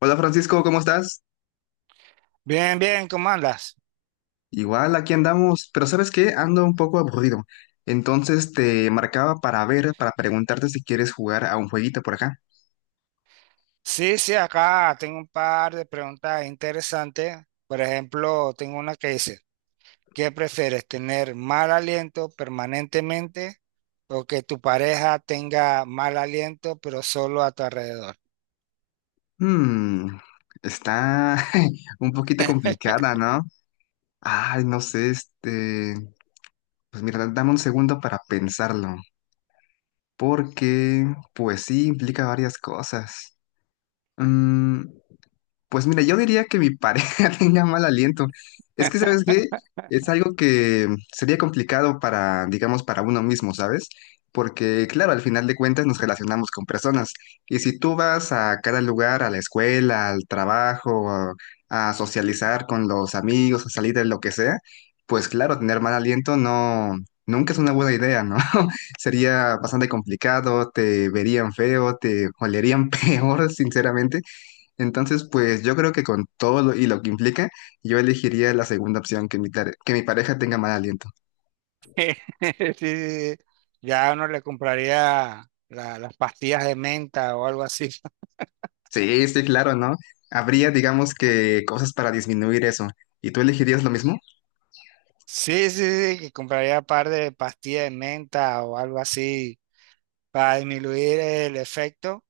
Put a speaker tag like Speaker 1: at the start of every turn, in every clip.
Speaker 1: Hola Francisco, ¿cómo estás?
Speaker 2: Bien, bien, ¿cómo andas?
Speaker 1: Igual, aquí andamos, pero ¿sabes qué? Ando un poco aburrido. Entonces te marcaba para ver, para preguntarte si quieres jugar a un jueguito por acá.
Speaker 2: Sí, sí, acá tengo un par de preguntas interesantes. Por ejemplo, tengo una que dice, ¿qué prefieres, tener mal aliento permanentemente o que tu pareja tenga mal aliento pero solo a tu alrededor?
Speaker 1: Hmm, está un poquito complicada, ¿no? Ay, no sé. Pues mira, dame un segundo para pensarlo, porque pues sí, implica varias cosas. Mm, Pues mira, yo diría que mi pareja tenga mal aliento. Es que, ¿sabes qué? Es algo que sería complicado para, digamos, para uno mismo, ¿sabes? Porque, claro, al final de cuentas nos relacionamos con personas. Y si tú vas a cada lugar, a la escuela, al trabajo, a socializar con los amigos, a salir de lo que sea, pues claro, tener mal aliento no, nunca es una buena idea, ¿no? Sería bastante complicado, te verían feo, te olerían peor, sinceramente. Entonces, pues yo creo que con todo lo, y lo que implica, yo elegiría la segunda opción, que mi pareja tenga mal aliento.
Speaker 2: Sí, sí, sí. Ya uno le compraría las pastillas de menta o algo así.
Speaker 1: Sí, sí, claro, ¿no? Habría, digamos que, cosas para disminuir eso. ¿Y tú elegirías lo mismo?
Speaker 2: Sí, sí, sí, que compraría un par de pastillas de menta o algo así para disminuir el efecto.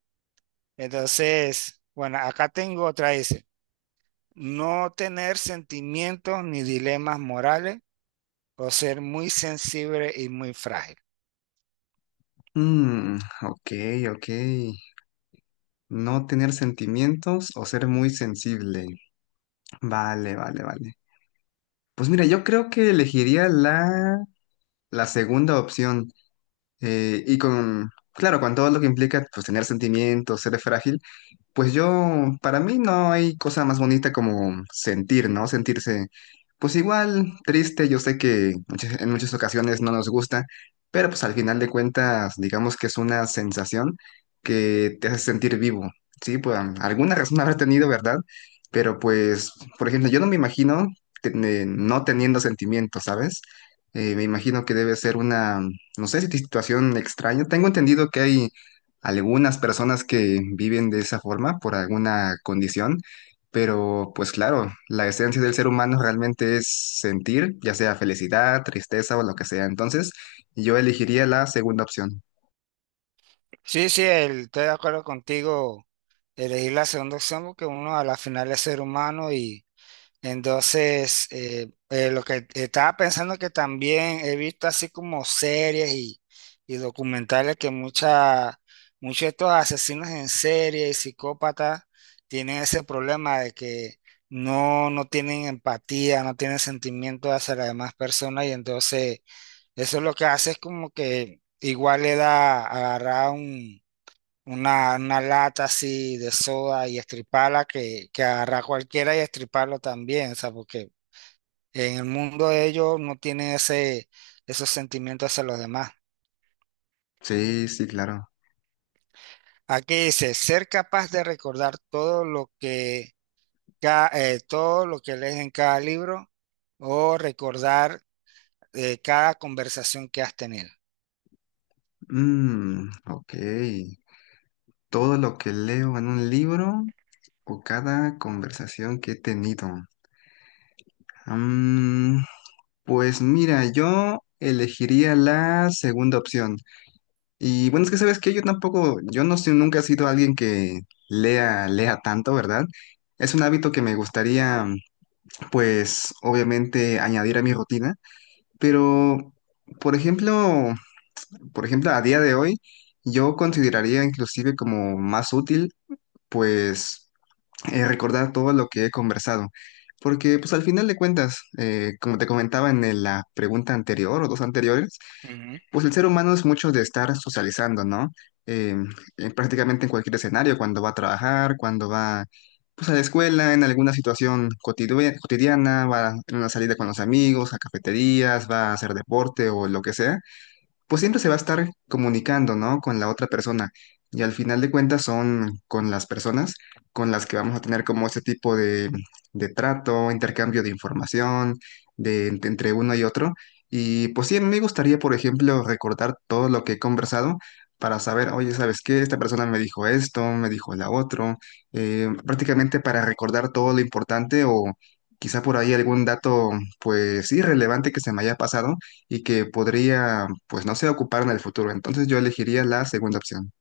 Speaker 2: Entonces, bueno, acá tengo otra, dice, no tener sentimientos ni dilemas morales o ser muy sensible y muy frágil.
Speaker 1: Mm, ok, ok. No tener sentimientos o ser muy sensible. Vale, vale, vale. Pues mira, yo creo que elegiría la segunda opción. Y con, claro, con todo lo que implica, pues tener sentimientos, ser frágil. Pues yo, para mí no hay cosa más bonita como sentir, ¿no? Sentirse, pues igual, triste. Yo sé que en muchas ocasiones no nos gusta, pero pues al final de cuentas, digamos que es una sensación que te hace sentir vivo, ¿sí? Pues alguna razón habrá tenido, ¿verdad? Pero pues, por ejemplo, yo no me imagino te- no teniendo sentimientos, ¿sabes? Me imagino que debe ser una, no sé, si situación extraña. Tengo entendido que hay algunas personas que viven de esa forma por alguna condición, pero pues claro, la esencia del ser humano realmente es sentir, ya sea felicidad, tristeza o lo que sea. Entonces, yo elegiría la segunda opción.
Speaker 2: Sí, sí, estoy de acuerdo contigo, elegir la segunda opción porque uno a la final es ser humano y. Entonces, lo que estaba pensando que también he visto así como series y documentales que muchos de estos asesinos en serie y psicópatas tienen ese problema de que no tienen empatía, no tienen sentimiento hacia las demás personas y entonces eso lo que hace es como que igual le da agarrar un una lata así de soda y estriparla que agarrar cualquiera y estriparlo también, o sea, porque en el mundo de ellos no tienen esos sentimientos hacia los demás.
Speaker 1: Sí, sí, claro.
Speaker 2: Aquí dice, ser capaz de recordar todo lo todo lo que lees en cada libro o recordar cada conversación que has tenido.
Speaker 1: Mm, ok. Todo lo que leo en un libro o cada conversación que he tenido. Mm, pues mira, yo elegiría la segunda opción. Y bueno, es que sabes que yo tampoco, yo no sé, nunca he sido alguien que lea tanto, ¿verdad? Es un hábito que me gustaría, pues, obviamente añadir a mi rutina, pero, por ejemplo, por ejemplo, a día de hoy, yo consideraría inclusive como más útil, pues, recordar todo lo que he conversado. Porque, pues, al final de cuentas, como te comentaba en la pregunta anterior o dos anteriores, pues el ser humano es mucho de estar socializando, ¿no? Eh, Prácticamente en cualquier escenario, cuando va a trabajar, cuando va pues, a la escuela, en alguna situación cotidiana, va en una salida con los amigos, a cafeterías, va a hacer deporte o lo que sea, pues siempre se va a estar comunicando, ¿no? Con la otra persona. Y al final de cuentas son con las personas con las que vamos a tener como ese tipo de trato, intercambio de información, entre uno y otro. Y pues sí, a mí me gustaría, por ejemplo, recordar todo lo que he conversado para saber, oye, ¿sabes qué? Esta persona me dijo esto, me dijo la otro, prácticamente para recordar todo lo importante o quizá por ahí algún dato, pues sí, relevante que se me haya pasado y que podría, pues no sé, ocupar en el futuro. Entonces yo elegiría la segunda opción.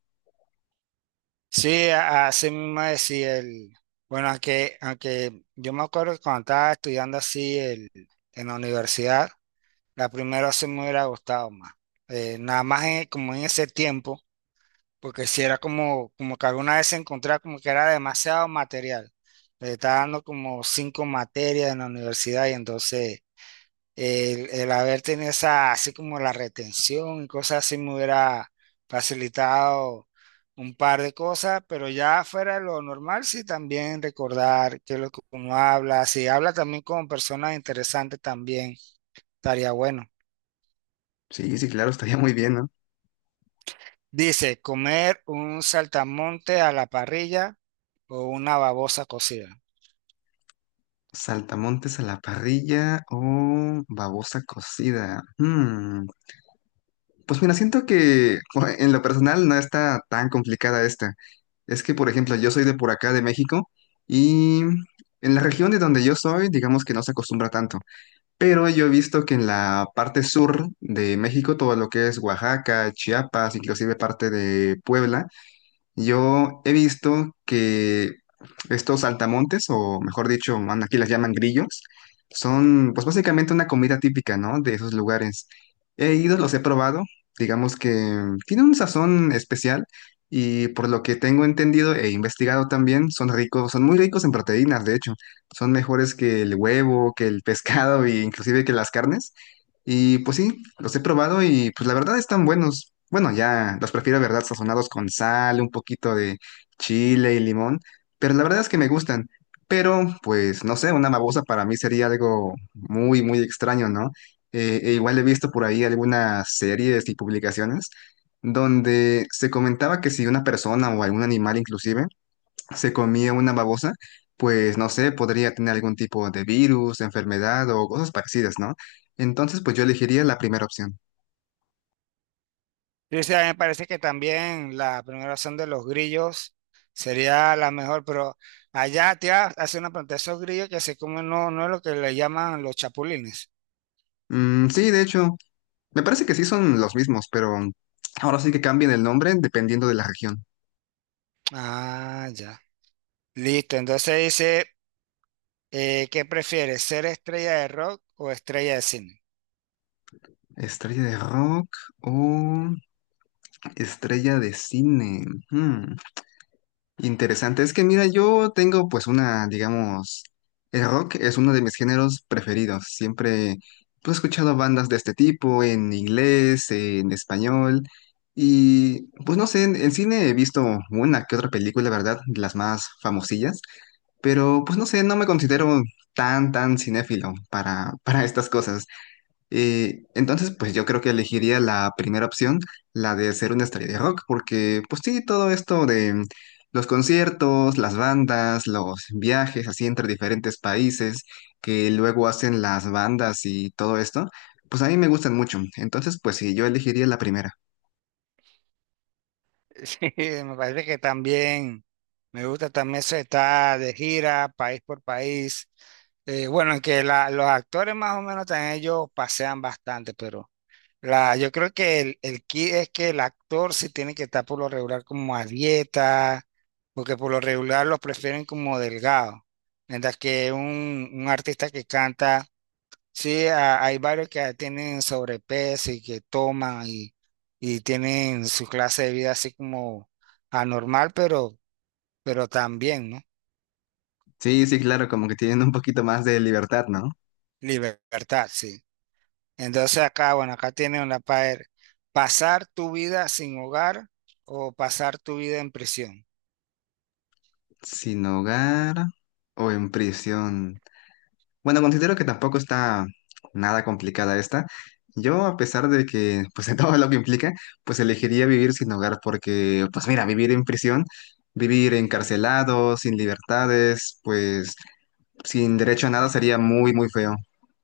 Speaker 2: Sí, así mismo decía bueno, aunque yo me acuerdo que cuando estaba estudiando así en la universidad, la primera sí me hubiera gustado más. Nada más como en ese tiempo, porque si era como, como que alguna vez encontraba como que era demasiado material. Me estaba dando como cinco materias en la universidad y entonces el haber tenido esa, así como la retención y cosas así me hubiera facilitado un par de cosas, pero ya fuera de lo normal, sí también recordar qué es lo que uno habla, si habla también con personas interesantes también estaría bueno.
Speaker 1: Sí, sí, claro, estaría muy bien, ¿no?
Speaker 2: Dice, comer un saltamonte a la parrilla o una babosa cocida.
Speaker 1: Saltamontes a la parrilla o babosa cocida. Pues mira, siento que bueno, en lo personal no está tan complicada esta. Es que, por ejemplo, yo soy de por acá, de México, y en la región de donde yo soy, digamos que no se acostumbra tanto. Pero yo he visto que en la parte sur de México, todo lo que es Oaxaca, Chiapas, inclusive parte de Puebla, yo he visto que estos saltamontes, o mejor dicho, bueno, aquí las llaman grillos, son pues básicamente una comida típica, ¿no? De esos lugares. He ido, los he probado, digamos que tiene un sazón especial y por lo que tengo entendido e investigado también, son ricos, son muy ricos en proteínas, de hecho, son mejores que el huevo, que el pescado e inclusive que las carnes. Y pues sí, los he probado y pues la verdad están buenos. Bueno, ya los prefiero, ¿verdad? Sazonados con sal, un poquito de chile y limón, pero la verdad es que me gustan. Pero pues no sé, una babosa para mí sería algo muy, muy extraño, ¿no? E igual he visto por ahí algunas series y publicaciones donde se comentaba que si una persona o algún animal inclusive se comía una babosa, pues no sé, podría tener algún tipo de virus, enfermedad o cosas parecidas, ¿no? Entonces, pues yo elegiría la primera opción.
Speaker 2: Sí, sí, a mí me parece que también la primera opción de los grillos sería la mejor, pero allá te iba a hacer una pregunta, esos grillos que se comen no es lo que le llaman los chapulines.
Speaker 1: Mm, sí, de hecho, me parece que sí son los mismos, pero ahora sí que cambian el nombre dependiendo de la región.
Speaker 2: Ah, ya. Listo, entonces dice, ¿qué prefieres, ser estrella de rock o estrella de cine?
Speaker 1: Estrella de rock o estrella de cine. Hmm. Interesante. Es que mira, yo tengo pues una, digamos, el rock es uno de mis géneros preferidos. Siempre pues, he escuchado bandas de este tipo en inglés, en español y pues no sé, en cine he visto una que otra película, ¿verdad?, de las más famosillas, pero pues no sé, no me considero tan, tan cinéfilo para, para estas cosas. Entonces, pues yo creo que elegiría la primera opción, la de ser una estrella de rock, porque pues sí, todo esto de los conciertos, las bandas, los viajes así entre diferentes países que luego hacen las bandas y todo esto, pues a mí me gustan mucho. Entonces, pues sí, yo elegiría la primera.
Speaker 2: Sí, me parece que también me gusta también eso de estar de gira, país por país. Bueno, que los actores más o menos también ellos pasean bastante, pero la, yo creo que el key es que el actor sí tiene que estar por lo regular como a dieta, porque por lo regular los prefieren como delgado, mientras que un artista que canta, sí, hay varios que tienen sobrepeso y que toman y tienen su clase de vida así como anormal, pero también, ¿no?
Speaker 1: Sí, sí, claro, como que tienen un poquito más de libertad, ¿no?
Speaker 2: Libertad, sí. Entonces acá, bueno, acá tienen una para pasar tu vida sin hogar o pasar tu vida en prisión.
Speaker 1: Sin hogar o en prisión. Bueno, considero que tampoco está nada complicada esta. Yo, a pesar de que, pues de todo lo que implica, pues elegiría vivir sin hogar porque, pues mira, vivir en prisión, vivir encarcelado, sin libertades, pues sin derecho a nada sería muy, muy feo,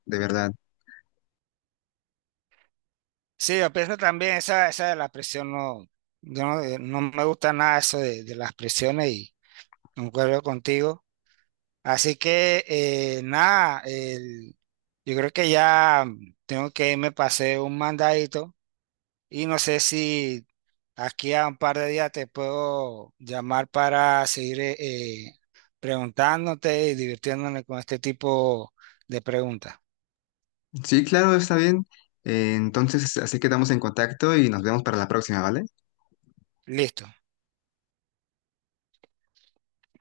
Speaker 1: de verdad.
Speaker 2: Sí, yo pienso también esa de la presión, no, yo no, no me gusta nada eso de las presiones y concuerdo contigo. Así que nada, yo creo que ya tengo que irme, pasé un mandadito y no sé si aquí a un par de días te puedo llamar para seguir eh, preguntándote y divirtiéndome con este tipo de preguntas.
Speaker 1: Sí, claro, está bien. Entonces, así quedamos en contacto y nos vemos para la próxima, ¿vale?
Speaker 2: Listo.